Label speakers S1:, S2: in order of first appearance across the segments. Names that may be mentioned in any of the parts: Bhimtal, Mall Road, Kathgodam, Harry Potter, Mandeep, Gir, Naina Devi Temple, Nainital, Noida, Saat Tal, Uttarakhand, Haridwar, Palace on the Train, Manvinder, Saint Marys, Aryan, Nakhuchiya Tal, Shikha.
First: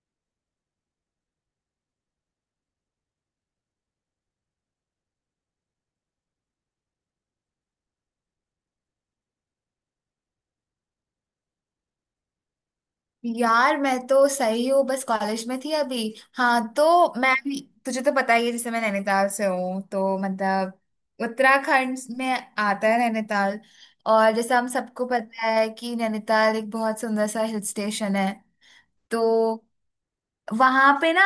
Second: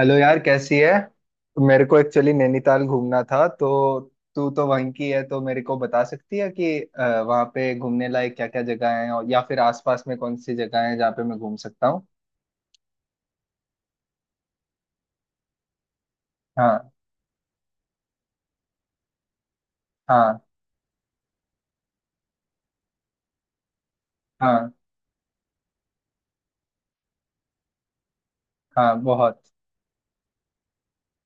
S1: Hello यार, कैसी है। मेरे को एक्चुअली नैनीताल घूमना था तो तू तो वहीं की है तो मेरे को बता सकती है कि वहाँ पे घूमने लायक क्या क्या जगह है और या फिर आसपास में कौन सी जगह है जहाँ पे मैं घूम सकता हूँ।
S2: यार, मैं तो सही हूँ, बस कॉलेज में थी अभी। हाँ, तो
S1: हाँ।
S2: मैं भी, तुझे तो पता ही है, जैसे मैं नैनीताल से हूँ, तो
S1: हाँ।
S2: मतलब उत्तराखंड में आता है नैनीताल। और जैसे हम
S1: हाँ।
S2: सबको पता है कि नैनीताल एक बहुत सुंदर सा हिल स्टेशन है।
S1: हाँ
S2: तो
S1: बहुत।
S2: वहां पे ना,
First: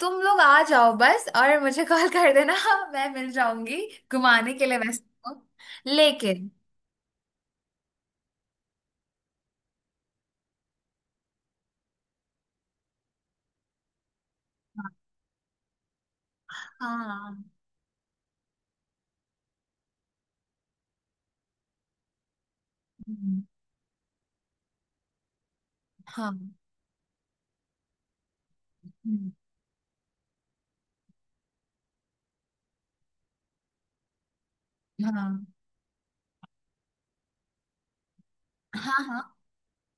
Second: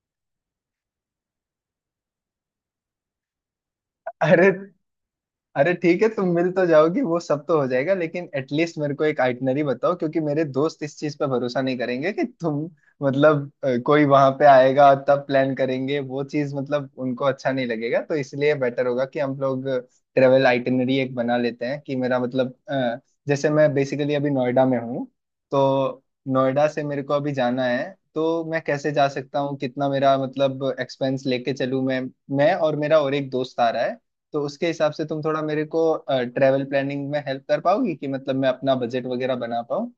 S2: तुम लोग आ जाओ बस, और मुझे कॉल कर देना। मैं मिल जाऊंगी
S1: अरे,
S2: घुमाने के लिए वैसे। तो
S1: अरे ठीक है, तुम मिल
S2: लेकिन।
S1: तो जाओगी, वो सब तो हो जाएगा, लेकिन एटलीस्ट मेरे को एक आइटनरी बताओ क्योंकि मेरे दोस्त इस चीज पे भरोसा नहीं करेंगे कि तुम मतलब कोई वहां पे आएगा तब प्लान करेंगे, वो चीज मतलब
S2: हाँ,
S1: उनको
S2: हाँ।
S1: अच्छा नहीं लगेगा तो इसलिए बेटर होगा कि हम लोग ट्रेवल आइटनरी एक बना लेते हैं कि मेरा मतलब
S2: हम्म।
S1: जैसे मैं बेसिकली अभी नोएडा में हूँ। तो
S2: हाँ।
S1: नोएडा से मेरे को अभी जाना है तो मैं कैसे जा
S2: हम्म।
S1: सकता हूँ, कितना मेरा मतलब एक्सपेंस लेके चलूँ मैं। मैं और मेरा और एक दोस्त आ रहा है तो उसके हिसाब से तुम थोड़ा
S2: हाँ,
S1: मेरे को ट्रेवल प्लानिंग में हेल्प कर पाओगी कि मतलब मैं अपना
S2: हाँ।
S1: बजट
S2: हाँ,
S1: वगैरह बना पाऊँ।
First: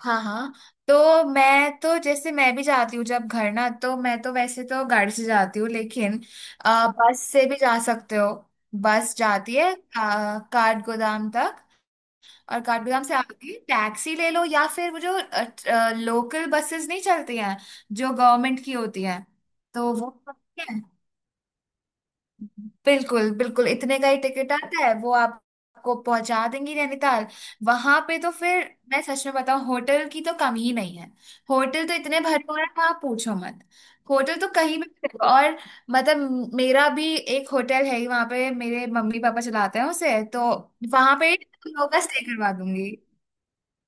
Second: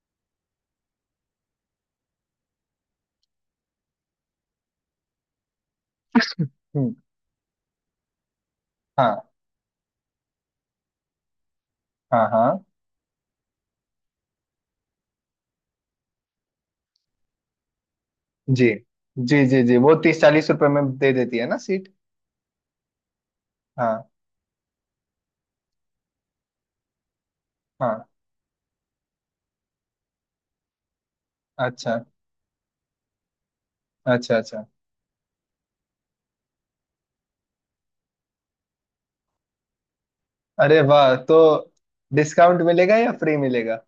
S2: हाँ, हाँ। तो मैं तो, जैसे मैं भी जाती हूँ जब घर, ना तो मैं तो वैसे तो गाड़ी से जाती हूँ, लेकिन
S1: हम्म,
S2: बस से भी जा सकते हो। बस
S1: हाँ।
S2: जाती है काठ गोदाम तक।
S1: हाँ।
S2: और
S1: हाँ।
S2: काठ गोदाम से आती है, टैक्सी ले लो, या फिर वो जो लोकल बसेस नहीं चलती हैं, जो गवर्नमेंट
S1: जी
S2: की होती हैं,
S1: जी जी जी,
S2: तो
S1: वो
S2: वो
S1: 30 40 रुपए में दे देती है ना सीट।
S2: बिल्कुल बिल्कुल इतने
S1: हाँ।
S2: का ही टिकट आता है वो। आपको पहुंचा देंगी नैनीताल। वहां
S1: हाँ।
S2: पे तो फिर, मैं सच में बताऊं, होटल की तो कमी ही नहीं है। होटल तो
S1: अच्छा।
S2: इतने भरपूर है, आप पूछो मत।
S1: अच्छा
S2: होटल तो
S1: अच्छा।
S2: कहीं भी मिलेगा। और मतलब, मेरा भी एक होटल है ही वहां पे, मेरे मम्मी पापा चलाते हैं उसे, तो
S1: अरे वाह।
S2: वहां पे
S1: तो
S2: तुम लोगों का स्टे करवा
S1: डिस्काउंट
S2: दूंगी।
S1: मिलेगा या फ्री मिलेगा?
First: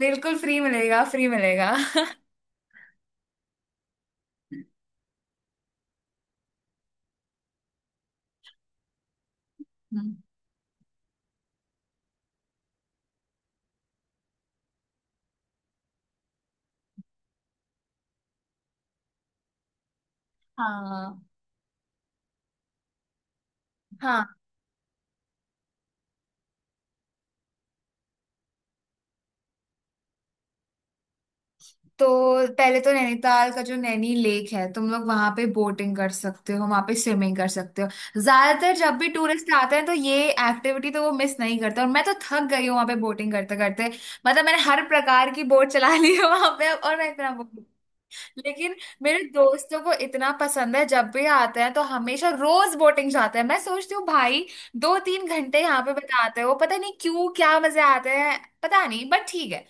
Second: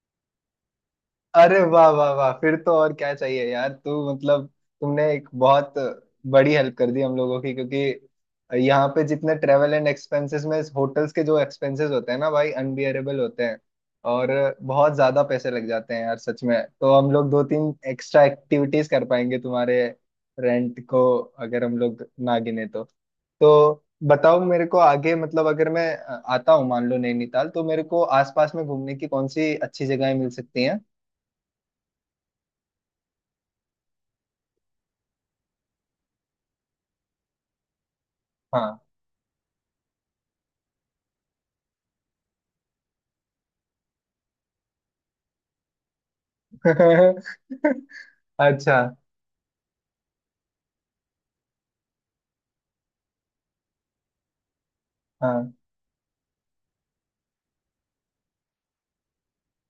S2: बिल्कुल फ्री मिलेगा, फ्री
S1: अरे
S2: मिलेगा।
S1: वाह वाह वाह, फिर तो और क्या चाहिए यार, तू मतलब तुमने एक बहुत बड़ी हेल्प कर दी हम लोगों की, क्योंकि यहाँ पे जितने ट्रेवल एंड एक्सपेंसेस में होटल्स के जो एक्सपेंसेस होते हैं ना भाई अनबियरेबल होते हैं। और बहुत ज्यादा पैसे लग जाते हैं यार सच में, तो हम लोग दो तीन एक्स्ट्रा एक्टिविटीज कर पाएंगे तुम्हारे रेंट को
S2: हाँ,
S1: अगर हम लोग ना गिने तो। तो
S2: हाँ।
S1: बताओ मेरे को आगे, मतलब अगर मैं आता हूँ मान लो नैनीताल, तो मेरे को आसपास में घूमने की कौन सी अच्छी जगहें मिल सकती हैं?
S2: तो पहले तो नैनीताल का जो नैनी लेक है, तुम लोग वहां पे बोटिंग कर सकते हो, वहां पे स्विमिंग कर सकते हो। ज्यादातर
S1: हाँ।
S2: जब भी टूरिस्ट आते हैं तो ये एक्टिविटी तो वो मिस नहीं करते। और मैं तो थक गई हूँ वहां पे बोटिंग करते करते। मतलब मैंने हर प्रकार की बोट चला ली है वहां पे अब, और मैं इतना बोर। लेकिन
S1: अच्छा।
S2: मेरे दोस्तों को इतना पसंद है, जब भी आते हैं तो हमेशा रोज बोटिंग जाते हैं। मैं सोचती हूँ, भाई, दो तीन
S1: हाँ।
S2: घंटे यहाँ पे बिताते हो, पता नहीं क्यों, क्या मजे आते हैं। पता नहीं, बट ठीक है,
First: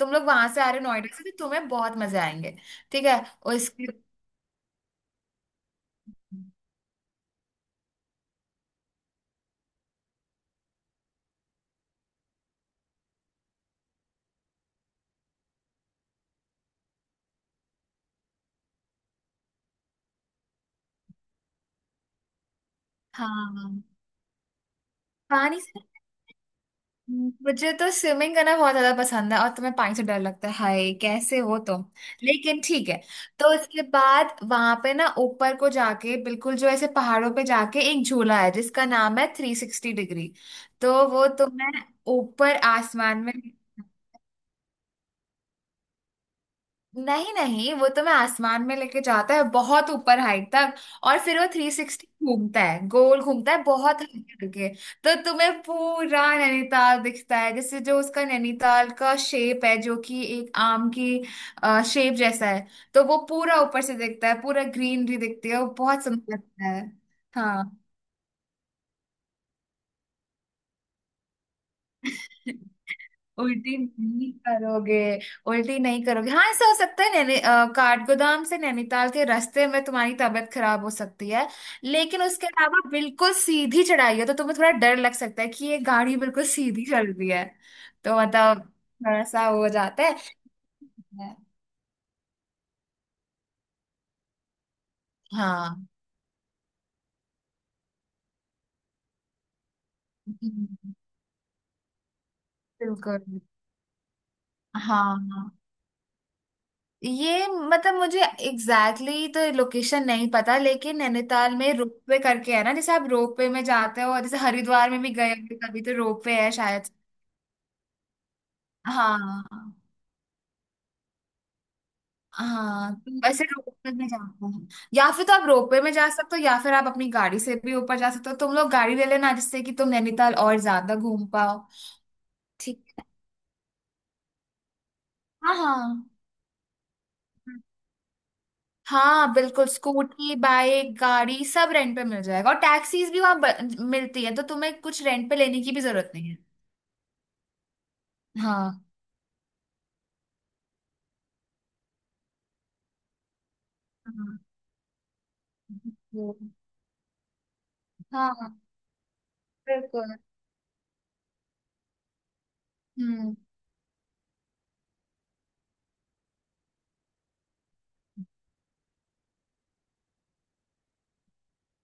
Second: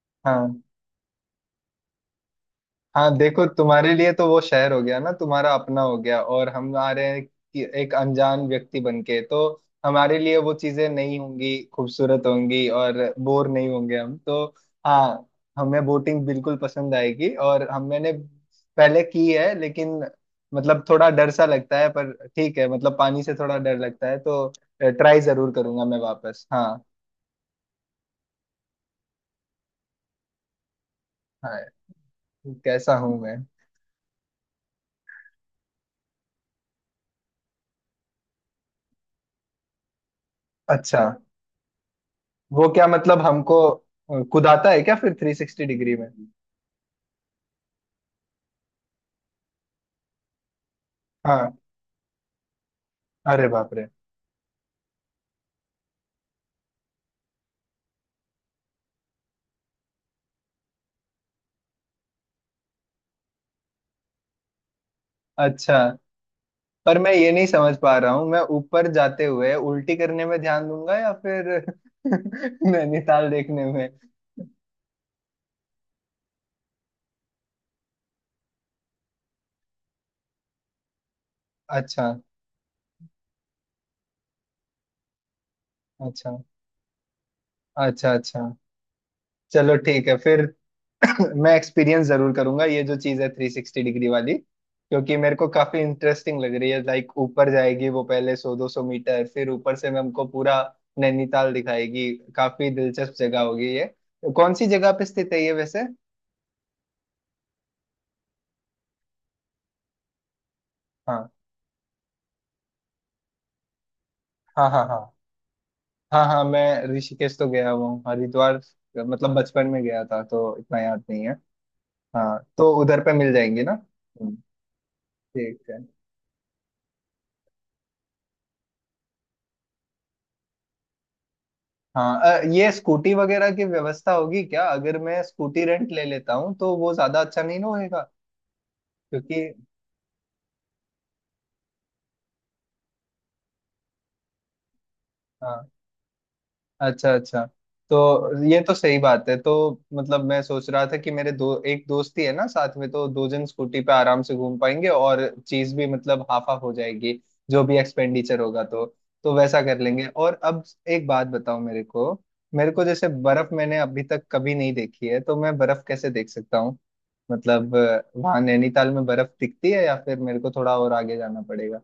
S2: तुम लोग वहां
S1: हाँ।
S2: से आ रहे हो नोएडा से तो तुम्हें बहुत मजे आएंगे। ठीक
S1: हाँ
S2: है।
S1: देखो, तुम्हारे
S2: उसके।
S1: लिए तो वो शहर हो गया ना, तुम्हारा अपना हो गया, और हम आ रहे हैं कि एक अनजान व्यक्ति बन के, तो हमारे लिए वो चीजें नहीं होंगी, खूबसूरत होंगी और बोर नहीं होंगे हम तो। हाँ। हमें बोटिंग बिल्कुल पसंद आएगी, और हम मैंने पहले की है लेकिन मतलब थोड़ा डर सा लगता है, पर ठीक है, मतलब पानी
S2: हाँ,
S1: से थोड़ा डर
S2: हाँ।
S1: लगता है तो ट्राई जरूर
S2: पानी
S1: करूंगा
S2: से,
S1: मैं वापस। हाँ।
S2: मुझे तो स्विमिंग करना बहुत ज्यादा पसंद है, और तुम्हें पानी से डर लगता है, हाय कैसे हो
S1: हाँ।
S2: तुम। लेकिन ठीक
S1: कैसा
S2: है,
S1: हूँ मैं?
S2: तो इसके बाद वहां पे ना, ऊपर को जाके, बिल्कुल जो ऐसे पहाड़ों पे जाके, एक झूला है जिसका नाम है थ्री सिक्सटी डिग्री। तो
S1: अच्छा।
S2: वो तुम्हें ऊपर
S1: वो क्या
S2: आसमान
S1: मतलब
S2: में,
S1: हमको कुदाता है क्या फिर थ्री सिक्सटी डिग्री में?
S2: नहीं नहीं, वो तो मैं आसमान में लेके जाता है बहुत ऊपर हाइट तक। और फिर वो
S1: हाँ।
S2: थ्री सिक्सटी घूमता है, गोल
S1: अरे
S2: घूमता है,
S1: बाप रे।
S2: बहुत हाइट करके। तो तुम्हें पूरा नैनीताल दिखता है। जैसे जो उसका नैनीताल का शेप है, जो कि एक आम की शेप जैसा है, तो वो पूरा ऊपर से दिखता है, पूरा ग्रीनरी दिखती है, वो
S1: अच्छा।
S2: बहुत सुंदर लगता है।
S1: पर मैं ये नहीं समझ पा रहा हूँ, मैं ऊपर जाते हुए उल्टी करने में ध्यान दूंगा या फिर
S2: हाँ।
S1: नैनीताल देखने
S2: उल्टी
S1: में?
S2: नहीं करोगे। उल्टी नहीं करोगे। हाँ, ऐसा हो सकता है, काठगोदाम से नैनीताल के रास्ते में तुम्हारी तबीयत खराब हो सकती है।
S1: अच्छा।
S2: लेकिन उसके अलावा बिल्कुल सीधी चढ़ाई है, तो तुम्हें थोड़ा डर लग सकता है कि ये गाड़ी
S1: अच्छा
S2: बिल्कुल सीधी चल रही है।
S1: अच्छा।
S2: तो
S1: अच्छा।
S2: मतलब थोड़ा सा हो
S1: चलो
S2: जाता
S1: ठीक है
S2: है।
S1: फिर। मैं एक्सपीरियंस जरूर करूंगा ये जो चीज है थ्री सिक्सटी डिग्री वाली, क्योंकि मेरे को काफी
S2: हाँ,
S1: इंटरेस्टिंग लग रही है, लाइक ऊपर जाएगी वो पहले 100 200 मीटर फिर ऊपर से मैं हमको पूरा नैनीताल दिखाएगी। काफी दिलचस्प
S2: बिल्कुल।
S1: जगह होगी ये। कौन सी
S2: हाँ,
S1: जगह पे स्थित है
S2: हाँ।
S1: ये वैसे?
S2: ये, मतलब मुझे एग्जैक्टली तो लोकेशन नहीं पता, लेकिन
S1: हाँ।
S2: नैनीताल में रोपवे करके है ना, जैसे आप रोपवे में जाते हो, और जैसे
S1: हाँ। हाँ।
S2: हरिद्वार
S1: हाँ।
S2: में भी गए होंगे कभी, तो
S1: हाँ।
S2: रोपवे
S1: हाँ
S2: है
S1: मैं
S2: शायद।
S1: ऋषिकेश तो गया हुआ हूँ, हरिद्वार मतलब
S2: हाँ,
S1: बचपन में गया था तो इतना याद नहीं है। हाँ तो
S2: हाँ,
S1: उधर
S2: तो
S1: पे मिल
S2: वैसे
S1: जाएंगी ना।
S2: रोपवे में जाते हैं, या फिर तो आप
S1: ठीक है।
S2: रोपवे में जा सकते हो, या फिर आप अपनी गाड़ी से भी ऊपर जा सकते हो। तुम लोग गाड़ी ले लेना, जिससे कि तुम नैनीताल और ज्यादा घूम पाओ।
S1: हाँ, ये
S2: ठीक है।
S1: स्कूटी वगैरह की व्यवस्था होगी क्या? अगर मैं
S2: हाँ,
S1: स्कूटी रेंट ले
S2: हाँ।
S1: लेता हूँ तो वो ज्यादा अच्छा नहीं ना होएगा?
S2: हाँ,
S1: क्योंकि
S2: बिल्कुल स्कूटी, बाइक, गाड़ी सब रेंट पे मिल जाएगा, और टैक्सीज भी वहां मिलती है, तो तुम्हें कुछ रेंट पे लेने
S1: हाँ।
S2: की भी जरूरत नहीं है।
S1: अच्छा अच्छा। तो ये
S2: हाँ,
S1: तो सही बात है, तो मतलब मैं सोच रहा था कि मेरे दो एक दोस्त ही है ना साथ में, तो दो जन स्कूटी पे आराम से
S2: हाँ।
S1: घूम पाएंगे और चीज भी मतलब
S2: वो,
S1: हाफ हाफ हो जाएगी जो भी एक्सपेंडिचर
S2: हाँ,
S1: होगा तो। तो वैसा कर लेंगे।
S2: बिल्कुल।
S1: और अब एक बात बताओ मेरे को। मेरे को जैसे
S2: हम्म।
S1: बर्फ मैंने अभी तक कभी नहीं देखी है तो मैं बर्फ कैसे देख सकता, मतलब वहां नैनीताल में बर्फ दिखती है या फिर मेरे को थोड़ा और आगे जाना पड़ेगा?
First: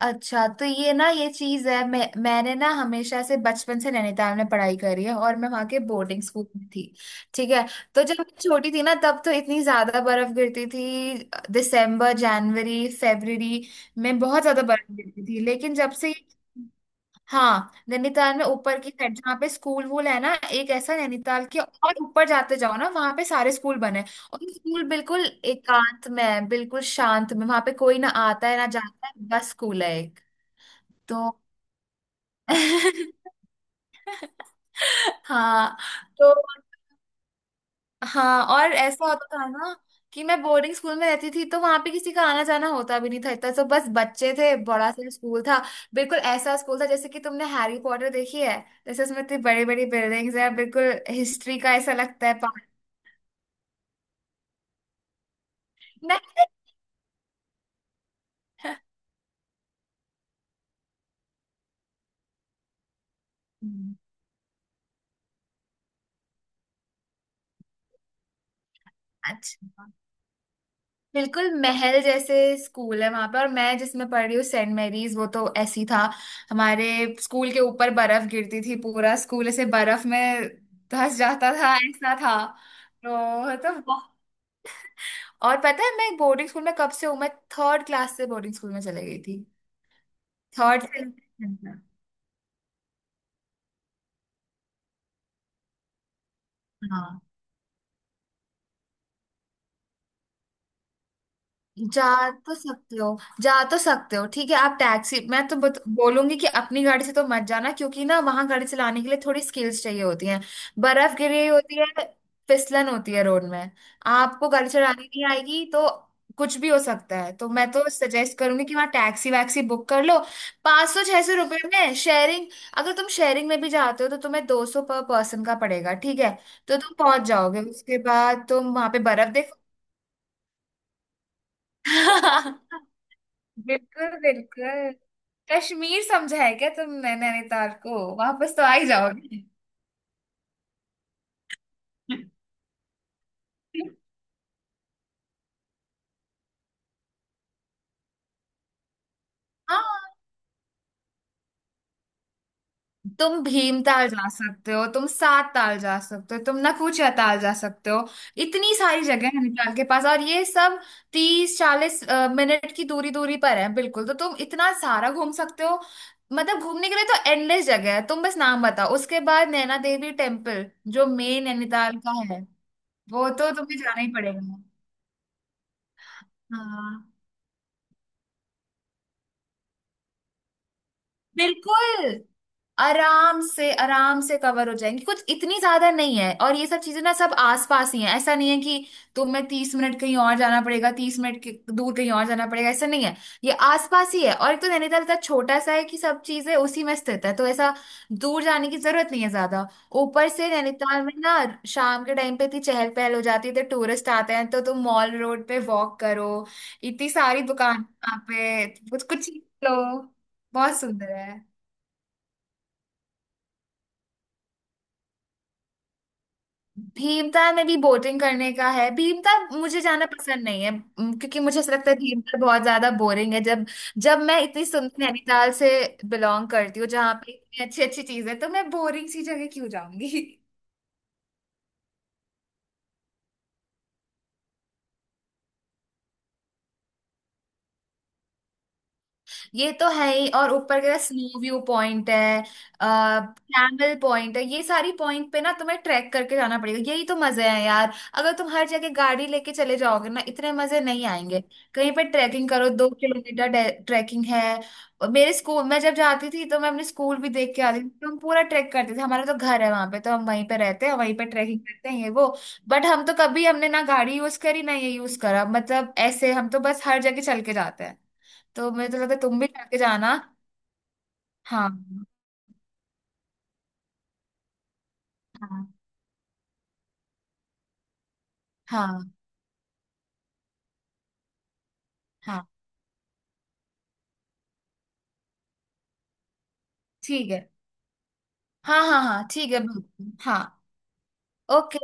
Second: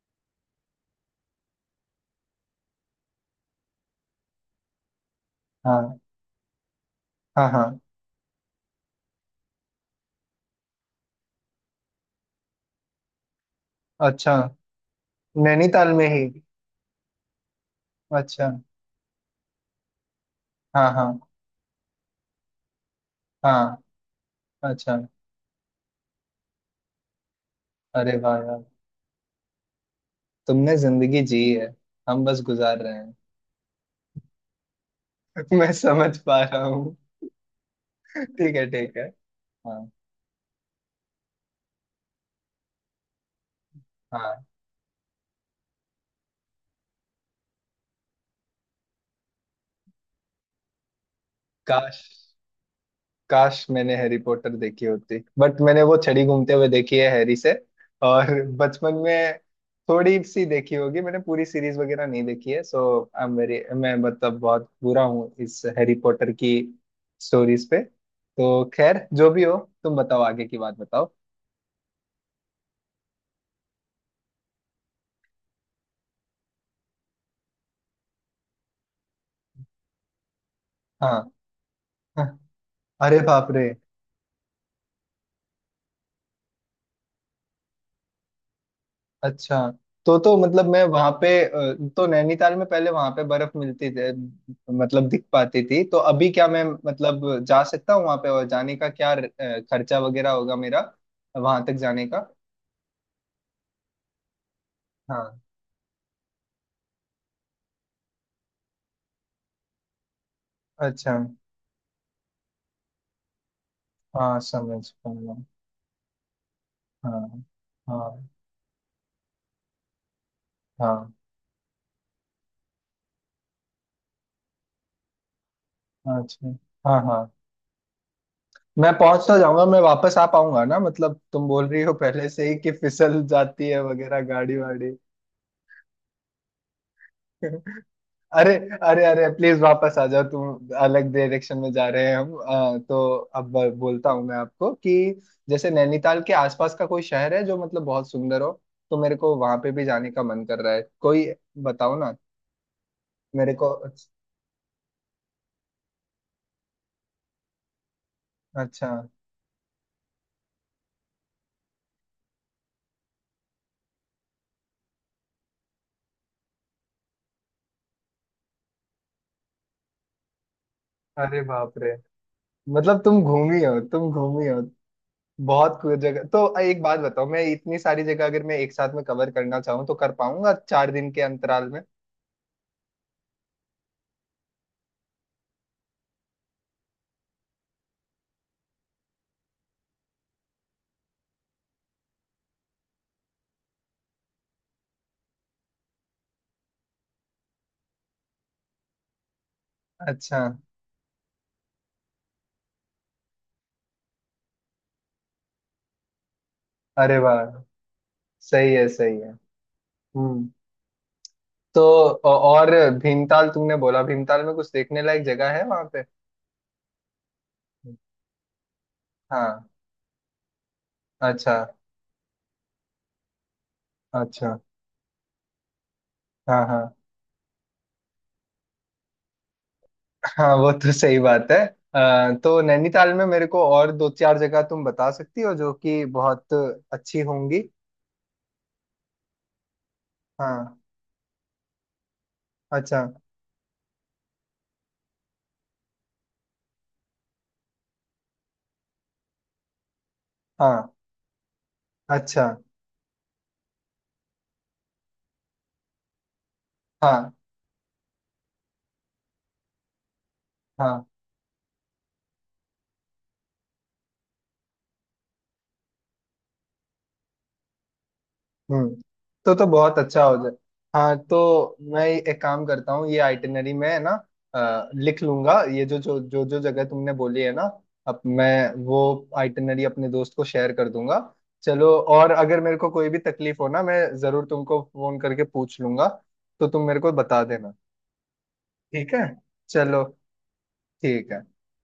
S2: अच्छा, तो ये ना, ये चीज है, मैंने ना हमेशा से बचपन से नैनीताल में पढ़ाई करी है और मैं वहां के
S1: हाँ।
S2: बोर्डिंग स्कूल में थी।
S1: हाँ।
S2: ठीक है।
S1: हाँ।
S2: तो जब मैं छोटी थी ना, तब तो इतनी ज्यादा बर्फ गिरती थी, दिसंबर जनवरी फरवरी में
S1: अच्छा।
S2: बहुत ज्यादा बर्फ गिरती थी, लेकिन जब
S1: नैनीताल में
S2: से।
S1: ही?
S2: हाँ, नैनीताल में
S1: अच्छा।
S2: ऊपर की साइड जहाँ पे स्कूल वूल है ना, एक
S1: हाँ।
S2: ऐसा,
S1: हाँ।
S2: नैनीताल के और ऊपर जाते जाओ ना, वहां पे सारे स्कूल
S1: हाँ।
S2: बने हैं। और ये स्कूल
S1: अच्छा।
S2: बिल्कुल एकांत में है, बिल्कुल शांत में, वहां पे कोई ना
S1: अरे वाह
S2: आता है
S1: यार,
S2: ना जाता है, बस स्कूल है एक।
S1: तुमने जिंदगी
S2: तो।
S1: जी है, हम बस गुजार रहे हैं। मैं
S2: हाँ।
S1: समझ
S2: तो।
S1: पा रहा हूँ।
S2: हाँ,
S1: ठीक है
S2: और
S1: ठीक है।
S2: ऐसा होता था ना
S1: हाँ।
S2: कि मैं बोर्डिंग स्कूल में रहती थी, तो वहां पे किसी का आना जाना होता भी नहीं था इतना, तो बस बच्चे
S1: हाँ।
S2: थे, बड़ा सा स्कूल था। बिल्कुल ऐसा स्कूल था जैसे कि तुमने हैरी पॉटर देखी है, जैसे उसमें इतनी बड़ी बड़ी बिल्डिंग्स है, बिल्कुल हिस्ट्री का ऐसा
S1: काश,
S2: लगता है पार्ट।
S1: काश मैंने हैरी पॉटर देखी होती, बट मैंने वो छड़ी घूमते हुए देखी है हैरी से, और बचपन में थोड़ी सी देखी होगी। मैंने पूरी सीरीज वगैरह नहीं देखी है, सो आई एम वेरी, मैं
S2: नहीं।
S1: मतलब बहुत बुरा हूँ इस हैरी पॉटर की स्टोरीज पे, तो खैर जो भी हो।
S2: अच्छा।
S1: तुम बताओ, आगे की बात बताओ।
S2: बिल्कुल महल जैसे स्कूल है वहां पे, और मैं जिसमें पढ़ रही हूँ, सेंट मैरीज, वो तो ऐसी था। हमारे स्कूल के ऊपर बर्फ गिरती थी, पूरा स्कूल ऐसे बर्फ में
S1: हाँ।
S2: धंस जाता था, ऐसा था।
S1: हाँ। अरे बाप
S2: तो
S1: रे।
S2: तो बहु- और पता है मैं बोर्डिंग स्कूल में कब से हूँ? मैं थर्ड क्लास से बोर्डिंग स्कूल में चले गई थी।
S1: अच्छा, तो मतलब मैं
S2: थर्ड से।
S1: वहां पे तो नैनीताल में पहले वहां पे बर्फ मिलती थी मतलब दिख पाती थी? तो अभी क्या मैं
S2: हाँ।
S1: मतलब जा सकता हूँ वहां पे, और जाने का क्या खर्चा वगैरह होगा मेरा वहां तक
S2: जा
S1: जाने का?
S2: तो सकते हो, जा तो सकते हो, ठीक है, आप टैक्सी।
S1: हाँ।
S2: मैं तो बोलूंगी कि अपनी गाड़ी से तो मत जाना, क्योंकि ना, वहां गाड़ी चलाने के लिए थोड़ी स्किल्स चाहिए होती हैं,
S1: अच्छा।
S2: बर्फ गिरी होती है, फिसलन होती है रोड में,
S1: हाँ,
S2: आपको गाड़ी
S1: समझ
S2: चलानी नहीं
S1: पाऊंगा।
S2: आएगी तो कुछ भी हो सकता है।
S1: हाँ।
S2: तो मैं तो
S1: हाँ।
S2: सजेस्ट करूंगी कि वहाँ टैक्सी वैक्सी बुक कर लो। पाँच सौ
S1: हाँ।
S2: छह सौ रुपये में शेयरिंग। अगर तुम शेयरिंग में भी जाते हो तो तुम्हें 200 पर पर्सन का पड़ेगा। ठीक है?
S1: अच्छा।
S2: तो तुम
S1: हाँ। हाँ
S2: पहुंच जाओगे, उसके बाद तुम वहां
S1: मैं
S2: पे
S1: पहुंच
S2: बर्फ
S1: तो
S2: देखो।
S1: जाऊंगा, मैं वापस आ पाऊंगा ना? मतलब तुम बोल रही हो पहले से ही कि फिसल जाती है
S2: बिल्कुल,
S1: वगैरह गाड़ी वाड़ी।
S2: बिल्कुल। कश्मीर समझा है क्या तुमने नैनीताल को?
S1: अरे,
S2: वापस तो आ ही
S1: अरे, अरे
S2: जाओगे।
S1: प्लीज वापस आ जाओ, तुम अलग डायरेक्शन में जा रहे हैं हम। तो अब बोलता हूँ मैं आपको कि जैसे नैनीताल के आसपास का कोई शहर है जो मतलब बहुत सुंदर हो, तो मेरे को वहां पे भी जाने
S2: हाँ,
S1: का मन कर रहा है, कोई बताओ ना।
S2: तुम
S1: मेरे को
S2: भीमताल जा सकते हो, तुम सात ताल जा सकते हो, तुम नखूचिया ताल जा सकते हो। इतनी
S1: अच्छा।
S2: सारी जगह है नैनीताल के पास, और ये सब 30-40 मिनट की दूरी दूरी पर है बिल्कुल, तो तुम इतना सारा घूम सकते हो। मतलब घूमने के लिए तो एंडलेस जगह है, तुम बस नाम बताओ। उसके बाद नैना देवी टेम्पल जो
S1: अरे
S2: मेन
S1: बाप रे।
S2: नैनीताल का है,
S1: मतलब तुम
S2: वो तो
S1: घूमी
S2: तुम्हें
S1: हो,
S2: जाना ही
S1: तुम घूमी हो
S2: पड़ेगा।
S1: बहुत कुछ जगह। तो एक बात
S2: हाँ,
S1: बताओ, मैं इतनी सारी जगह अगर मैं एक साथ में कवर करना चाहूँ तो कर पाऊंगा 4 दिन के अंतराल में?
S2: बिल्कुल, आराम से, आराम से कवर हो जाएंगी, कुछ इतनी ज्यादा नहीं है। और ये सब चीजें ना, सब आसपास ही हैं, ऐसा नहीं है कि तुम्हें 30 मिनट कहीं और जाना पड़ेगा, 30 मिनट के दूर कहीं और जाना पड़ेगा, ऐसा नहीं है। ये आसपास ही है, और एक तो नैनीताल इतना छोटा सा है कि सब चीजें उसी में स्थित है, तो ऐसा दूर जाने की जरूरत नहीं है ज्यादा। ऊपर
S1: अच्छा।
S2: से नैनीताल में ना, शाम के टाइम पे इतनी चहल पहल हो जाती है, तो टूरिस्ट आते हैं, तो तुम मॉल रोड पे वॉक करो, इतनी
S1: अरे
S2: सारी
S1: वाह,
S2: दुकान वहाँ पे,
S1: सही है
S2: कुछ
S1: सही
S2: कुछ
S1: है।
S2: चीज़ लो,
S1: हम्म।
S2: बहुत सुंदर है।
S1: तो और भीमताल, तुमने बोला भीमताल में कुछ देखने लायक जगह है वहां पे?
S2: भीमताल में भी बोटिंग करने का है, भीमताल
S1: हाँ।
S2: मुझे जाना पसंद नहीं है, क्योंकि
S1: अच्छा
S2: मुझे ऐसा लगता है भीमताल बहुत ज्यादा बोरिंग है, जब जब मैं
S1: अच्छा।
S2: इतनी सुंदर नैनीताल से बिलोंग
S1: हाँ हाँ
S2: करती हूँ, जहाँ पे इतनी अच्छी अच्छी चीजें, तो मैं बोरिंग सी जगह क्यों जाऊंगी।
S1: हाँ वो तो सही बात है। तो नैनीताल में मेरे को और दो चार जगह तुम बता सकती हो जो कि बहुत अच्छी होंगी?
S2: ये तो है ही, और
S1: हाँ।
S2: ऊपर का स्नो व्यू पॉइंट है,
S1: अच्छा।
S2: आ, कैमल पॉइंट है, ये सारी पॉइंट पे ना तुम्हें ट्रैक करके जाना पड़ेगा, यही तो मजे हैं यार। अगर तुम हर जगह गाड़ी लेके चले जाओगे ना, इतने मजे
S1: हाँ।
S2: नहीं आएंगे। कहीं पे
S1: अच्छा।
S2: ट्रैकिंग करो, 2 किलोमीटर ट्रैकिंग है। और मेरे स्कूल मैं जब जाती थी, तो मैं अपने स्कूल भी
S1: हाँ।
S2: देख के आती थी, तो हम पूरा ट्रैक करते थे। हमारा तो घर है वहां पे, तो हम वहीं पे रहते हैं,
S1: हाँ।
S2: वहीं पे ट्रैकिंग करते हैं, ये वो। बट हम तो कभी, हमने ना गाड़ी यूज करी ना ये यूज करा, मतलब ऐसे हम तो बस हर जगह चल के जाते हैं। तो मुझे
S1: हम्म।
S2: तो लगता है तुम भी
S1: तो
S2: करके
S1: बहुत
S2: जाना।
S1: अच्छा हो जाए। हाँ,
S2: हाँ,
S1: तो मैं एक काम करता हूँ, ये आइटिनरी में ना लिख लूंगा
S2: हाँ।
S1: ये जो जो जो जो जगह तुमने बोली है ना, अब मैं वो
S2: हाँ,
S1: आइटिनरी अपने दोस्त को शेयर कर दूंगा। चलो, और
S2: हाँ,
S1: अगर मेरे को कोई भी तकलीफ हो ना, मैं जरूर तुमको फोन करके पूछ लूंगा, तो तुम मेरे को
S2: ठीक
S1: बता
S2: है।
S1: देना।
S2: हाँ, हाँ,
S1: ठीक है।
S2: हाँ, ठीक है,
S1: चलो।
S2: बिल्कुल। हाँ।
S1: ठीक है।
S2: ओके।